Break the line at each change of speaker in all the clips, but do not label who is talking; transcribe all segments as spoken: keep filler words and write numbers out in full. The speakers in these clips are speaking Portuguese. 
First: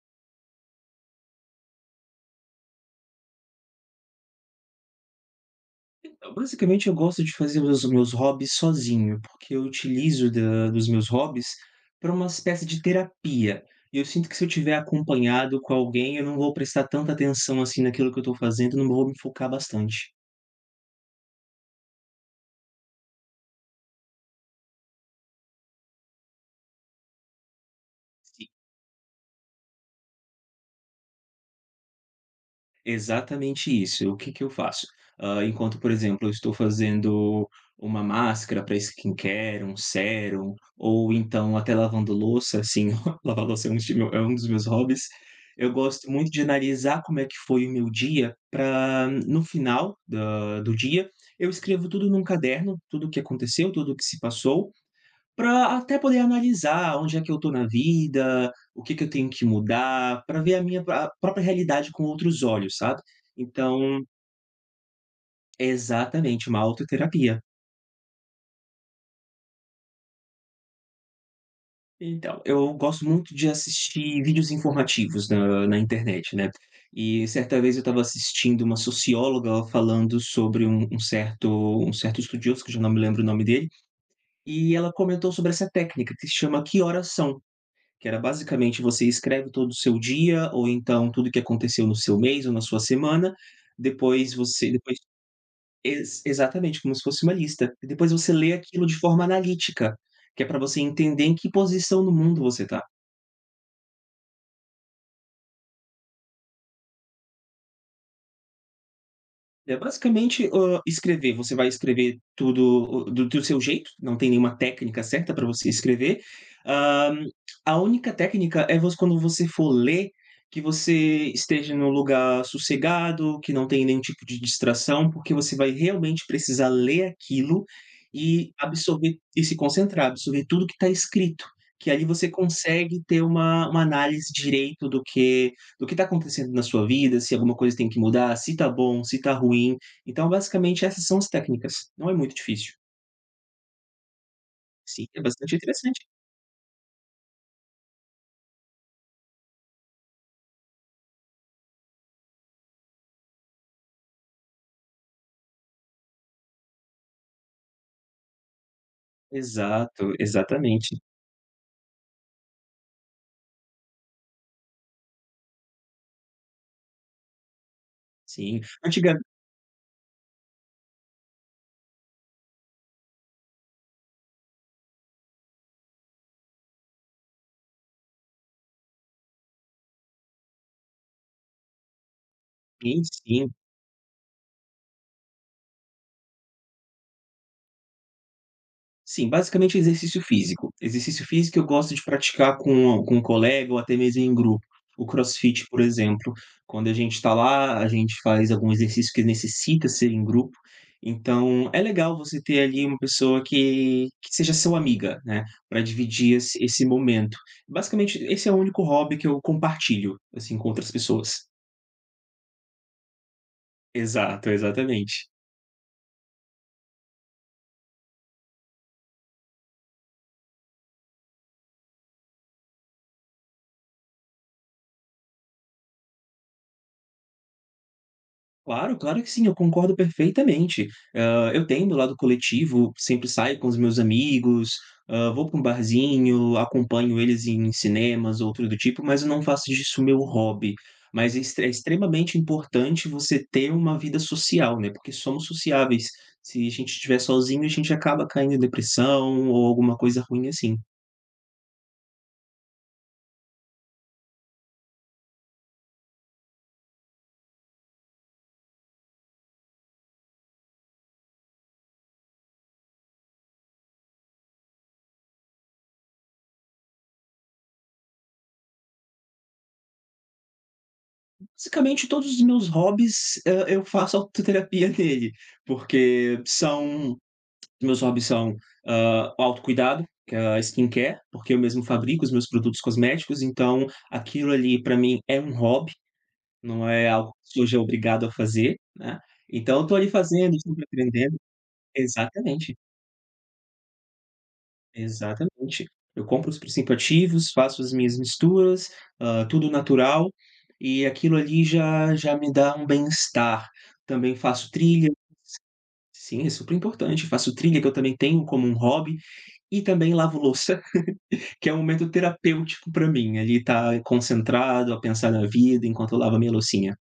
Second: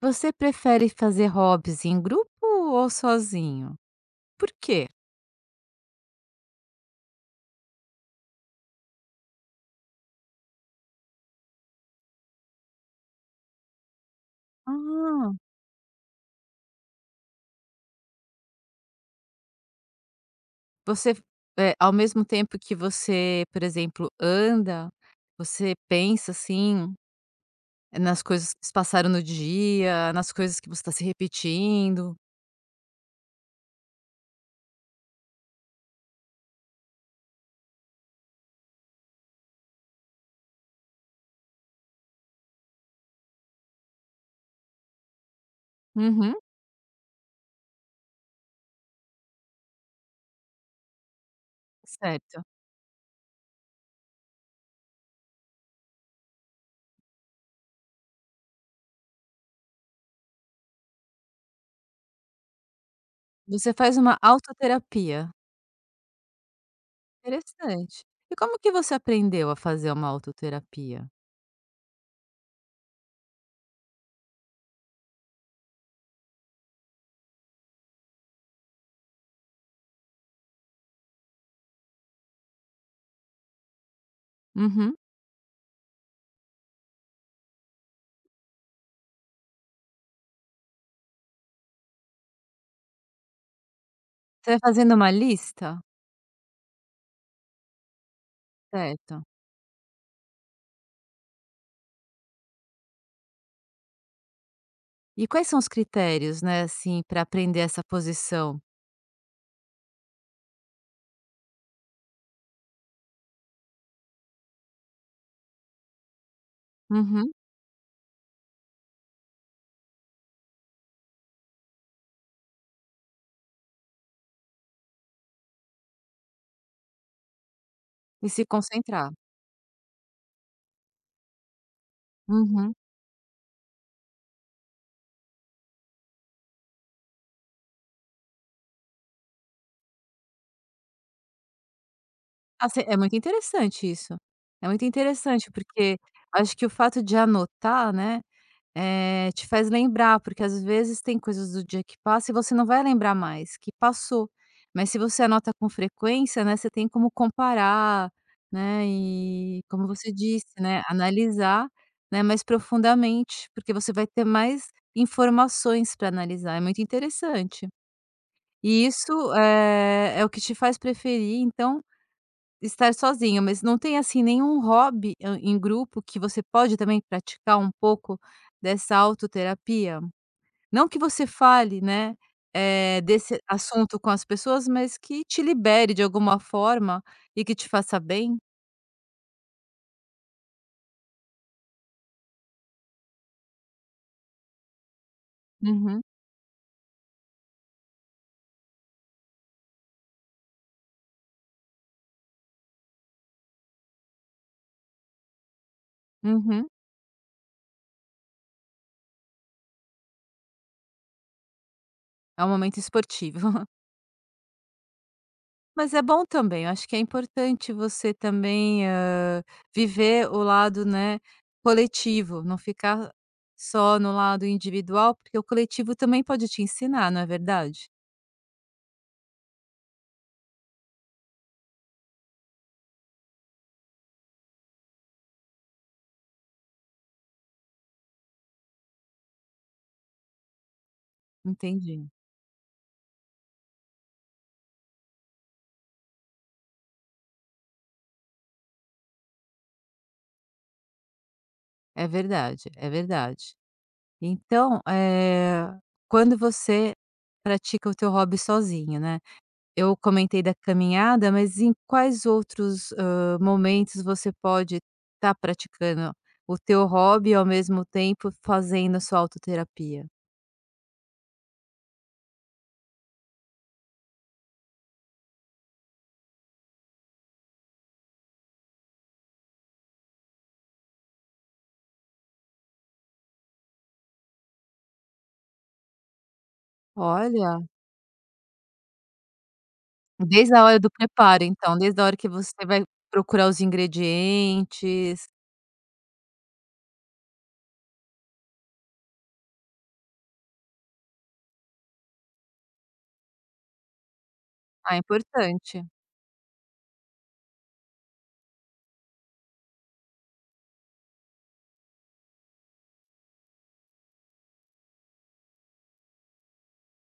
Você prefere fazer hobbies em grupo ou sozinho? Por quê?
Basicamente, eu gosto de fazer os meus hobbies sozinho, porque eu utilizo da dos meus hobbies para uma espécie de terapia. E eu sinto que se eu tiver
Ah.
acompanhado com alguém, eu não vou prestar tanta atenção, assim, naquilo que eu estou fazendo, não vou me focar bastante.
Você, eh, ao mesmo tempo que você, por exemplo, anda, você pensa, assim, nas coisas que se passaram no dia, nas coisas que você está se repetindo.
Exatamente isso. O que que eu faço? Hã, enquanto, por exemplo, eu estou fazendo uma máscara para skincare, um sérum, ou então até lavando louça, assim, lavar louça é um estilo é um dos meus hobbies. Eu gosto muito
Uhum,
de analisar como é que foi o meu dia para no final da do dia, eu escrevo tudo num
certo.
caderno, tudo o que aconteceu, tudo o que se passou, para até poder analisar onde é que eu estou na vida, o que que eu tenho que mudar, para ver a minha pró- a própria realidade com outros olhos, sabe.
Você faz
Então
uma autoterapia.
é exatamente, uma autoterapia.
Interessante. E como que você aprendeu a fazer uma autoterapia?
Então, eu gosto muito de assistir vídeos informativos na na internet, né. E certa vez eu estava assistindo uma socióloga falando sobre um um certo um certo estudioso, que eu já não me lembro o nome dele, e ela
Uhum.
comentou sobre essa técnica que se chama "Que horas são?". Que era basicamente você escreve todo o seu dia ou então tudo que aconteceu no seu mês ou na sua semana. depois
Você vai
você
fazendo
depois
uma lista?
ex exatamente, como se fosse uma lista. E depois você lê aquilo de forma
Certo.
analítica, que é para você entender em que posição no mundo você está.
E quais são os critérios, né, assim, para aprender essa posição?
É basicamente, hã, escrever. Você vai escrever tudo o do do seu jeito, não tem nenhuma técnica certa para você escrever. Hã,
Uhum.
a única técnica é voc quando você for ler, que você esteja num lugar sossegado, que não tem nenhum tipo de distração, porque você vai realmente precisar ler aquilo
E se
e
concentrar.
absorver e se concentrar, absorver tudo que está escrito, que ali você
Uhum.
consegue ter uma uma análise direito do que do que está acontecendo na sua vida, se alguma coisa tem que mudar, se está bom, se está ruim. Então, basicamente, essas são as técnicas. Não é muito difícil.
Assim, é muito interessante isso. É muito
Sim, é
interessante,
bastante
porque
interessante.
acho que o fato de anotar, né, Eh, te faz lembrar, porque às vezes tem coisas do dia que passa e você não vai lembrar mais, que passou. Mas se você anota com frequência, né, você tem como comparar, né, e como você
Exato,
disse, né,
exatamente.
analisar, né, mais profundamente, porque você vai ter mais informações para analisar, é muito interessante.
Sim.
E isso,
Antigamente,
eh, é o que te faz preferir, então estar sozinho, mas não tem, assim, nenhum hobby hã, em grupo que você pode também praticar um pouco dessa autoterapia? Não que você fale, né, eh, desse
sim.
assunto com as pessoas, mas que te libere de alguma forma e que te faça bem.
Sim, basicamente exercício físico. Exercício físico eu gosto de praticar com com um colega ou até mesmo em grupo. O CrossFit, por
Uhum,
exemplo, quando a gente está lá, a gente faz algum exercício que necessita ser em grupo, então é legal você ter ali uma pessoa que que seja seu amiga, né, para dividir esse
uhum.
esse momento. Basicamente, esse é o único hobby que eu compartilho, assim, com outras pessoas.
É um momento esportivo.
Exato, exatamente.
Mas é bom também, eu acho que é importante você também, hã, viver o lado, né, coletivo, não ficar só no lado individual, porque o coletivo também pode te ensinar, não é verdade?
Claro, claro que sim, eu concordo perfeitamente. Hã, eu tenho meu lado coletivo, sempre saio com os meus amigos, hã, vou para um barzinho, acompanho eles em cinemas ou outro do tipo, mas eu não faço disso meu hobby. Mas é ex é
Entendi.
extremamente importante você ter uma vida social, né, porque somos sociáveis. Se a gente estiver sozinho, a gente acaba caindo em depressão ou alguma coisa ruim assim.
É verdade, é verdade. Então, eh, quando você pratica o teu hobby sozinho, né. Eu comentei da caminhada, mas em quais outros, hã, momentos você pode estar praticando o teu hobby e ao mesmo tempo fazendo a sua autoterapia?
Basicamente todos os meus hobbies, hã, eu faço autoterapia nele, porque são os meus hobbies são, hã, o autocuidado, que é a skincare, porque eu mesmo fabrico os meus produtos cosméticos, então aquilo ali para mim é um hobby, não é algo que
Olha,
eu seja obrigado a fazer, né. Então eu tô ali
desde
fazendo,
a hora
sempre
do
aprendendo
preparo então, desde a hora que você
exatamente,
vai procurar os ingredientes.
exatamente. Eu compro os princípio ativos, faço as minhas misturas, hã, tudo natural, e aquilo ali já já me dá um bem-estar. Também faço
Ah,
trilha
importante.
sim, é super importante. Faço trilha, que eu também tenho como um hobby, e também lavo louça. Que é um momento terapêutico para mim, ali estar concentrado a pensar na vida enquanto eu lavo a minha loucinha.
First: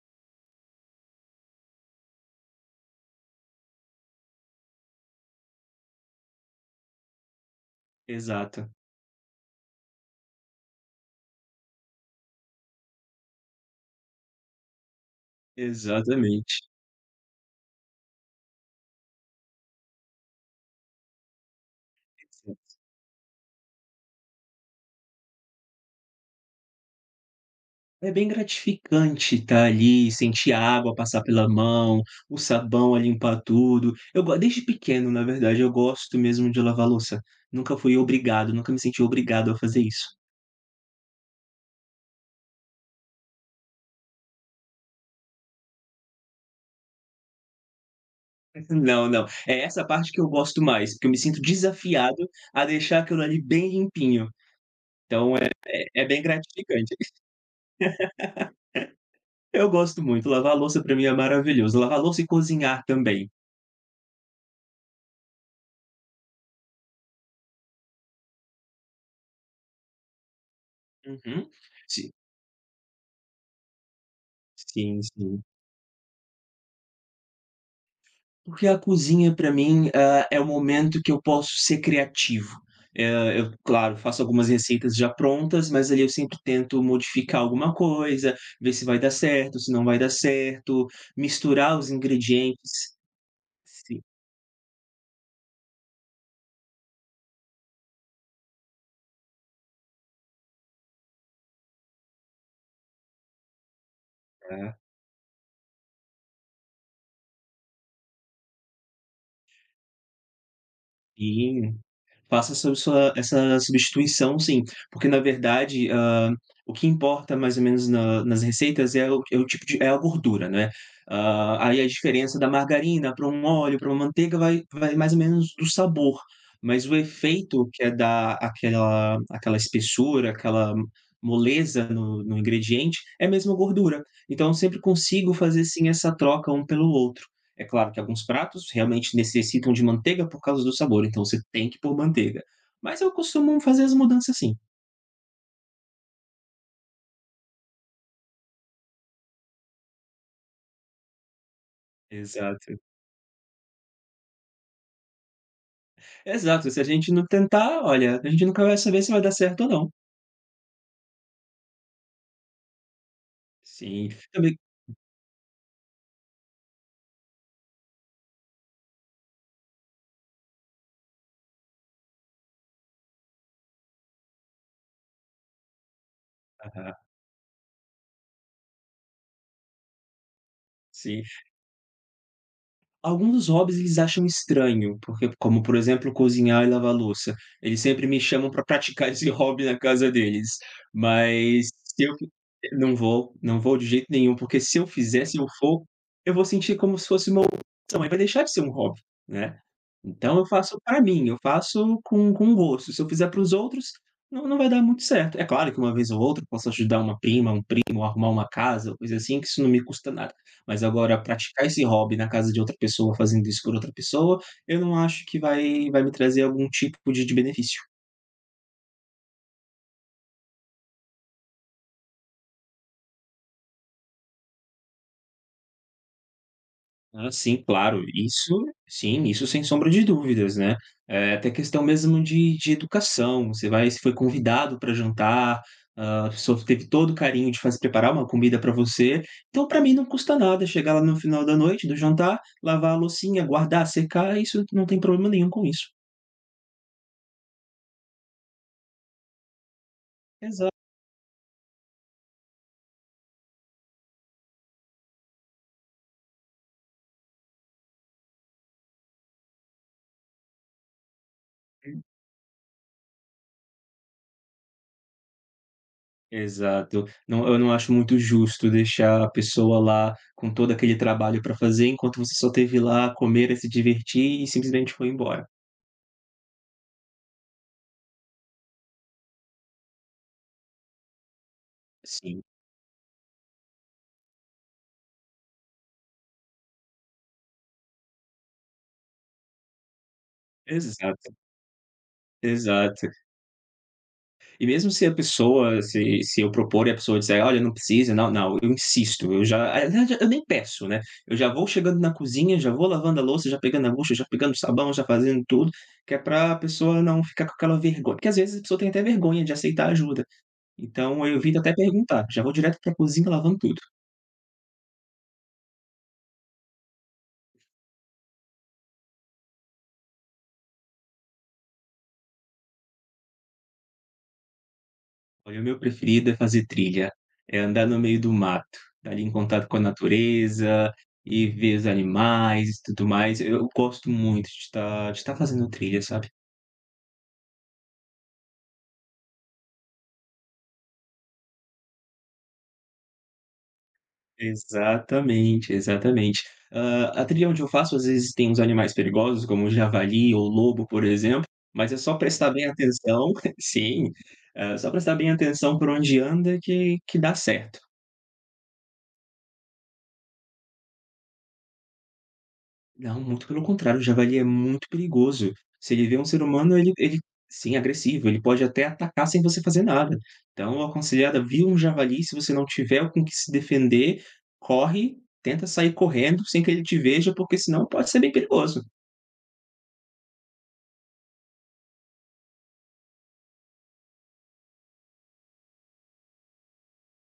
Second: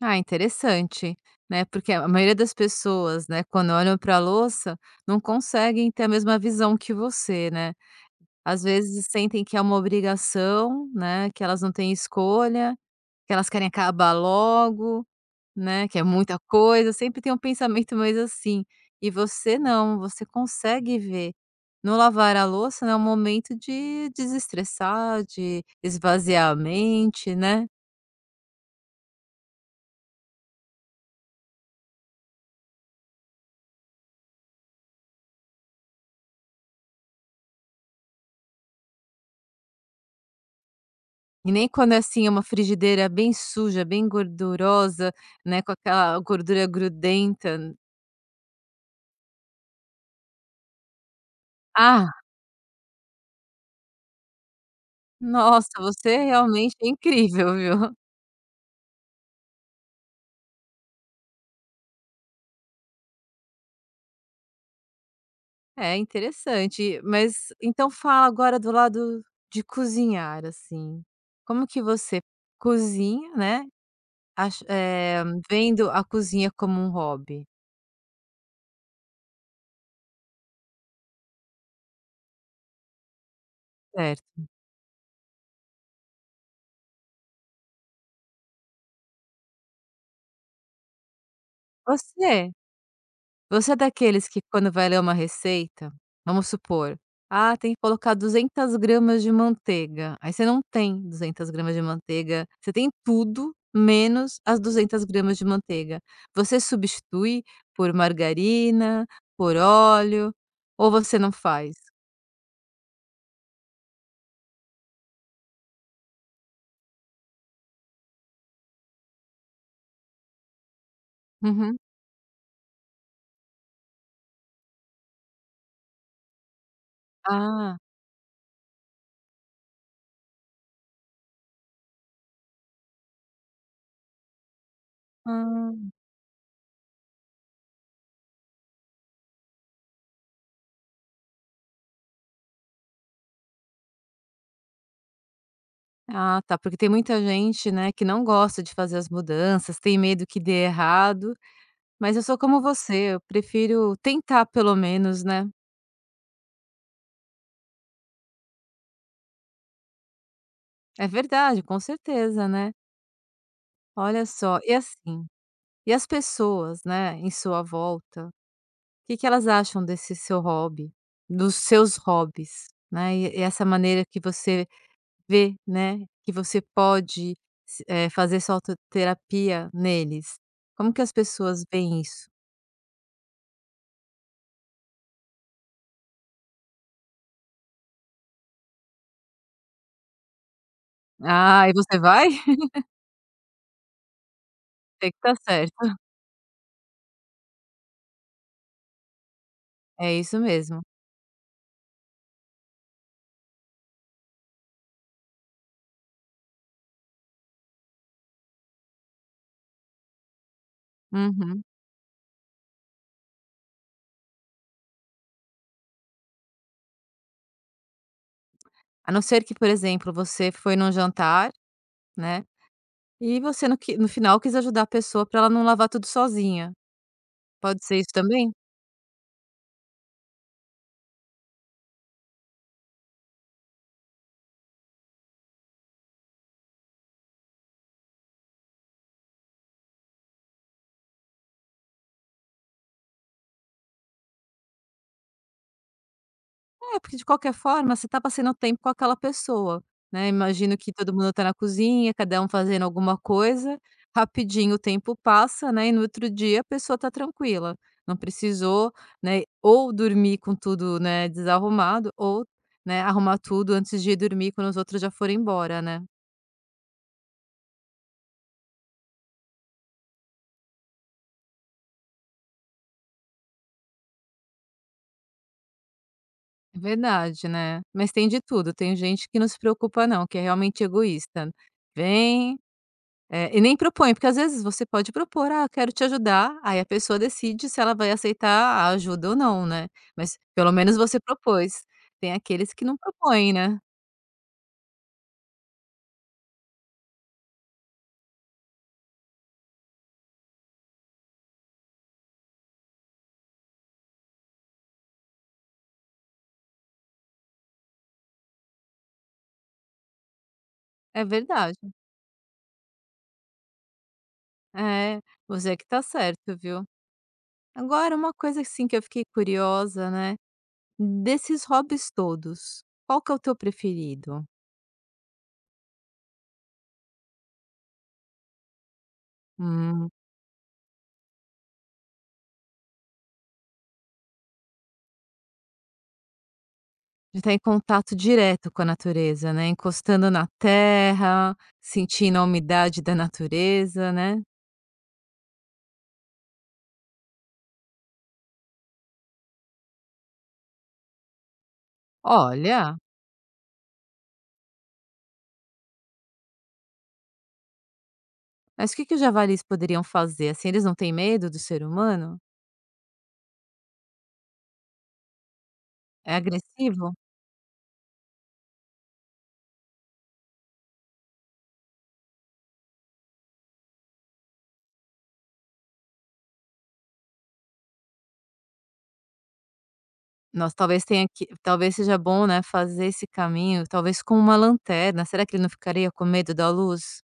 Ah, interessante, né, porque a maioria das pessoas, né, quando olham para a louça, não conseguem ter a mesma visão que você, né. Às
Exato,
vezes sentem que é uma obrigação, né, que elas não têm escolha, que elas querem acabar logo, né, que é muita
exatamente.
coisa, sempre tem um pensamento mais assim. E você não, você consegue ver. No lavar a louça, né, é um momento de desestressar, de esvaziar a mente, né.
É bem gratificante estar ali, sentir a água passar pela mão, o sabão a limpar tudo. Eu go desde pequeno, na verdade, eu gosto mesmo de lavar louça. Nunca fui obrigado, nunca me senti obrigado a fazer isso.
E nem quando é assim, é uma frigideira bem suja, bem gordurosa, né, com aquela gordura grudenta.
Não, não. É essa parte que eu gosto mais, porque eu me sinto
Ah,
desafiado a deixar aquilo ali bem limpinho. Então é
nossa,
é
você
bem
realmente é
gratificante.
incrível, viu.
Eu gosto muito, lavar a louça pra mim é maravilhoso, lavar a louça e cozinhar também.
É interessante, mas então fala agora do lado de cozinhar, assim.
Uhum.
Como que
Si
você cozinha, né, ach
sim,
eh,
sim.
vendo a cozinha como um hobby,
Porque a cozinha pra mim, hã, é o momento que eu posso ser criativo. Eh, eu, claro, faço
certo.
algumas receitas já prontas, mas ali eu sempre tento modificar alguma coisa, ver se vai dar certo, se não vai dar certo, misturar os
Você
ingredientes.
Você é
Sim,
daqueles que quando vai ler uma receita, vamos supor, ah, tem que colocar duzentos gramas de manteiga, aí você não tem duzentos gramas de manteiga, você tem tudo menos as
tá.
duzentos gramas de manteiga. Você substitui por margarina, por óleo, ou você não faz?
Sim. Faça essa sua essa substituição sim, porque na verdade, hã, o que importa mais ou menos na nas receitas é o é o tipo de é a gordura, né. Hã,
Uhum.
aí a diferença da margarina para um óleo, para uma manteiga vai vai mais ou menos do sabor, mas o efeito
Ah,
que é dar aquela aquela espessura, aquela moleza no no ingrediente, é mesmo a gordura. Então eu sempre consigo fazer
ah,
sim essa troca um pelo outro. É claro que alguns pratos realmente necessitam de manteiga por causa do sabor, então você tem que pôr manteiga. Mas eu costumo fazer as mudanças assim.
ah tá, porque tem muita gente, né, que não gosta de fazer as mudanças, tem medo que dê errado, mas eu sou como
Exato.
você, eu prefiro tentar pelo menos, né?
Exato, se a gente não tentar, olha, a gente nunca vai saber se vai dar certo ou não.
É verdade, com certeza, né.
Sim,
Olha
também
só, e assim, e as pessoas, né, em sua volta, o que que elas acham desse seu hobby, dos seus hobbies, né, e e essa maneira que você vê, né, que você
aham,
pode se eh, fazer sua autoterapia neles. Como que as
sim.
pessoas veem isso?
Alguns hobbies eles acham estranho, porque como, por exemplo, cozinhar e lavar louça. Eles sempre me chamam para praticar esse hobby na casa deles, mas
Ah, e você
se eu fi
vai?
não vou, não vou de jeito nenhum, porque se eu
Tem que
fizer, se
estar
eu for,
certa.
eu vou sentir como se fosse uma obrigação, aí vai deixar de ser um hobby, né.
É
Então
isso
eu faço
mesmo.
para mim, eu faço com com gosto, se eu fizer para os outros, não não vai dar muito certo. É claro que uma vez ou outra eu posso ajudar uma prima, um primo, arrumar uma casa, coisa assim, que isso não me custa nada. Mas agora
Uhum.
praticar esse hobby na casa de outra pessoa, fazendo isso por outra pessoa, eu não acho que vai vai me trazer algum tipo de de benefício.
A não ser que, por exemplo, você foi num jantar, né. E você no que no final quis ajudar a pessoa para ela não lavar tudo sozinha.
Ah, sim,
Pode ser
claro,
isso também?
isso sim, isso sem sombra de dúvidas, né. Eh, até questão mesmo de de educação, você vai se foi convidado para jantar, hã, a pessoa teve todo o carinho de fazer preparar uma comida para você, então para mim não custa nada chegar lá no final da noite, do jantar, lavar a loucinha, guardar, secar, isso não tem problema nenhum com isso.
É, porque de qualquer forma você está passando tempo com aquela pessoa, né,
Exato.
imagino que todo mundo está na cozinha, cada um fazendo alguma coisa, rapidinho o tempo passa, né, e no outro dia a pessoa está tranquila, não precisou, né, ou dormir com tudo, né, desarrumado ou, né, arrumar tudo antes de ir dormir quando os outros já foram embora, né.
Exato. Não, eu não acho muito justo deixar a pessoa lá com todo aquele trabalho para fazer, enquanto você só teve lá comer e se divertir e simplesmente foi embora.
É verdade, né. Mas tem de tudo, tem gente que não se preocupa não, que é realmente egoísta.
Sim,
Vem, eh, e nem propõe, porque às vezes você pode propor: "Ah, quero te ajudar", aí a pessoa decide se ela vai aceitar a ajuda ou não, né. Mas pelo menos você
exato,
propôs. Tem aqueles que não
exato.
propõem, né.
E mesmo se a pessoa se se eu propor e a pessoa disser: "Olha, não precisa", não, não, eu insisto, eu já eu já- eu nem peço, né, eu já vou chegando na cozinha, já vou lavando a louça, já pegando a bucha, já pegando o sabão, já fazendo tudo, que é pra pessoa não ficar com aquela vergonha, porque às vezes a pessoa tem até vergonha de aceitar ajuda.
É
Então eu evito até
verdade.
perguntar, já vou direto para a cozinha lavando tudo.
É, você é que tá certo, viu. Agora uma coisa, assim, que eu fiquei curiosa, né, desses hobbies todos, qual que é o teu preferido?
Olha, o meu preferido é fazer trilha, é andar no meio do mato, estar ali em contato com a
Hum.
natureza e ver os animais e tudo mais. Eu gosto muito de estar de estar fazendo trilha, sabe.
De estar em contato direto com a natureza, né, encostando na terra, sentindo a umidade da natureza, né.
Exatamente, exatamente. Hã, a trilha onde eu faço, às vezes, tem uns animais perigosos, como o javali ou o lobo, por exemplo, mas é só prestar bem
Olha,
atenção sim, hã, só prestar bem atenção por onde anda que que dá certo.
mas o que que os javalis poderiam fazer, assim, eles não têm medo do ser humano?
Não, muito pelo contrário, o javali é muito perigoso. Se ele vê um
É
ser humano, ele
agressivo?
ele sim, agressivo, ele pode até atacar sem você fazer nada. Então, a aconselhada, viu um javali, se você não tiver com o que se defender, corre, tenta sair correndo sem que ele te veja, porque senão pode ser bem perigoso.
Nós talvez tenha que talvez seja bom, né, fazer esse caminho, talvez com uma lanterna, será que ele não ficaria com medo da luz?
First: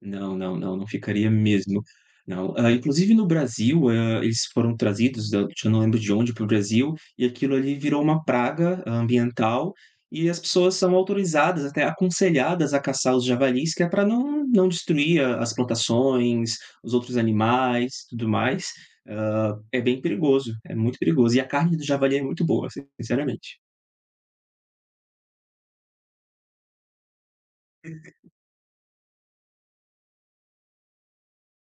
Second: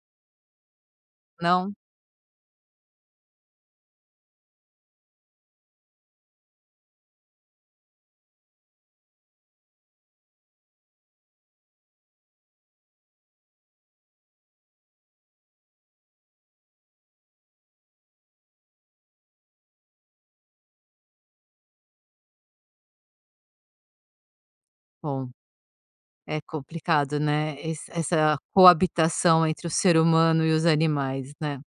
Não, não, não, não ficaria
Não?
mesmo. Não. Ah, inclusive no Brasil, hã, eles foram trazidos da já não lembro de onde para o Brasil, e aquilo ali virou uma praga ah, ambiental, e as pessoas são autorizadas, até aconselhadas a caçar os javalis, que é para não não destruir a as plantações, os outros animais, tudo mais. Hã, é bem perigoso, é muito perigoso. E a carne do javali é muito boa, sin- sinceramente.
Bom, é complicado, né, esse essa coabitação entre o ser humano e os animais, né,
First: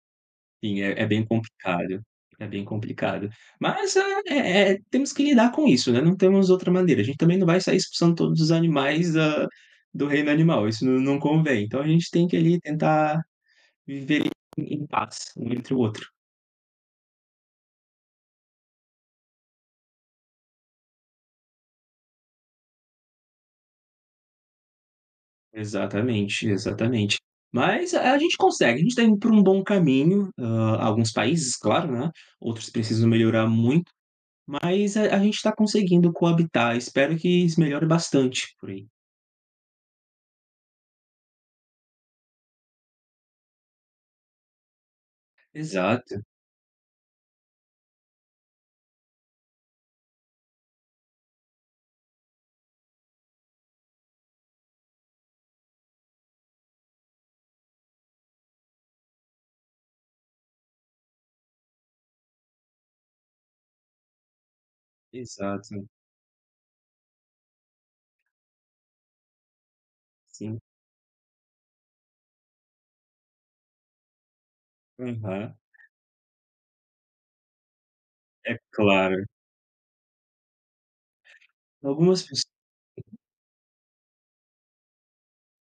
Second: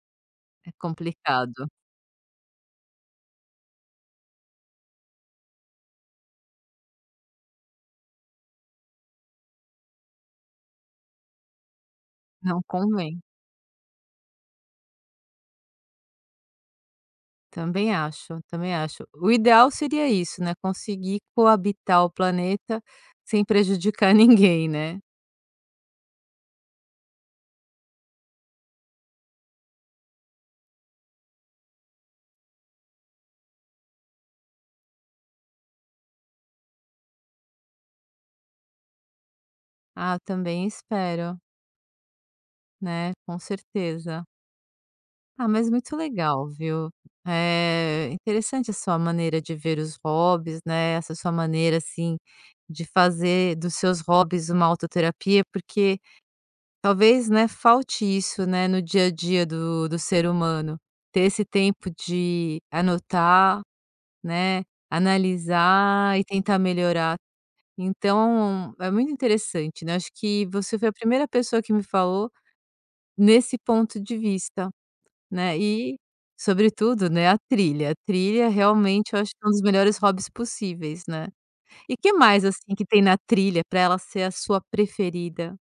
é
Sim, é é bem
complicado,
complicado, é bem complicado. Mas, ah, é é temos que lidar com isso, né, não temos outra maneira. A gente também não vai sair expulsando todos os animais da do reino animal, isso não não convém. Então a gente tem que ali
não convém.
tentar viver em em paz um entre o outro.
Também acho, também acho. O ideal seria isso, né, conseguir coabitar o planeta sem prejudicar ninguém, né.
Exatamente, exatamente. Mas a gente consegue, a gente está indo por um bom caminho, hã, alguns países, claro, né, outros precisam melhorar muito, mas a a gente está conseguindo coabitar, espero que isso melhore bastante por aí.
Ah, também espero, né, com certeza. Ah, mas muito
Exato.
legal, viu. É interessante a sua maneira de ver os hobbies, né, essa sua maneira, assim, de fazer dos seus hobbies uma autoterapia, porque talvez, né, falte isso, né, no dia a dia do do ser humano, ter esse tempo de anotar. Né,
Exato,
analisar e tentar melhorar. Então, é muito interessante, né, acho que
sim.
você foi a primeira pessoa que me falou nesse ponto de vista,
Aham,
né, e sobretudo, né, a trilha. A trilha
é
realmente
claro.
eu acho que é um dos melhores hobbies possíveis, né. E que
Algumas pesso
mais, assim, que tem na trilha para ela ser a sua preferida?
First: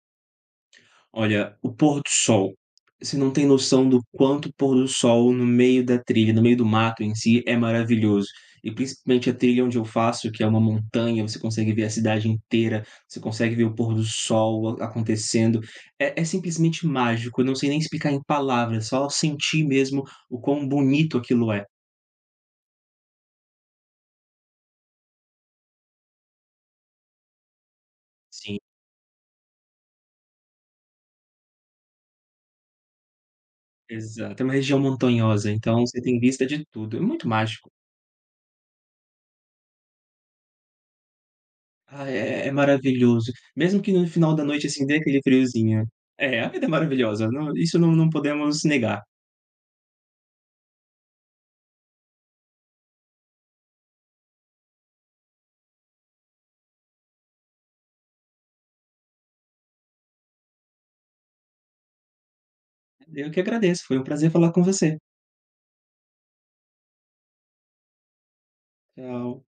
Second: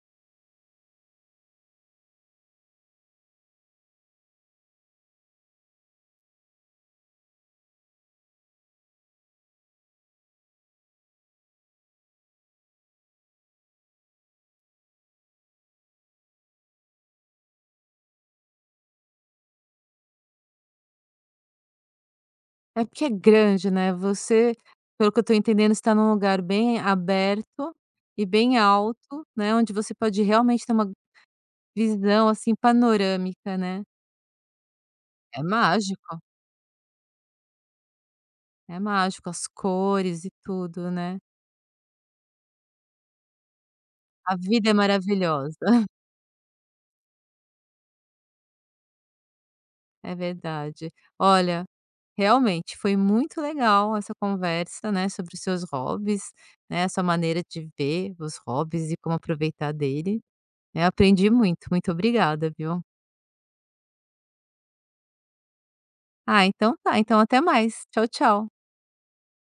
olha, o pôr do sol, você não tem noção do quanto o pôr do sol no meio da trilha, no meio do mato em si, é maravilhoso. E principalmente a trilha onde eu faço, que é uma montanha, você consegue ver a cidade inteira, você consegue ver o pôr do sol a acontecendo. É é simplesmente mágico, eu não sei nem explicar em palavras, só sentir mesmo o quão bonito aquilo é.
É porque é grande, né, você, pelo que eu tô entendendo, está num lugar bem aberto e bem
Sim,
alto, né, onde você pode realmente ter uma visão, assim, panorâmica, né.
exato. É uma região
É
montanhosa, então você tem
mágico.
vista de tudo, é muito mágico.
É mágico, as cores e tudo, né.
Ah, é é maravilhoso. Mesmo que no final
A
da noite,
vida é
assim, dê aquele
maravilhosa.
friozinho. É, a vida é maravilhosa, não, isso não não podemos negar.
É verdade. Olha, realmente foi muito legal essa conversa, né, sobre os seus hobbies, né, a sua maneira de ver os hobbies e como aproveitar dele, né. Aprendi muito, muito obrigada, viu.
Eu que agradeço, foi um prazer falar com você.
Ah, então tá, então até mais. Tchau, tchau.
Tchau.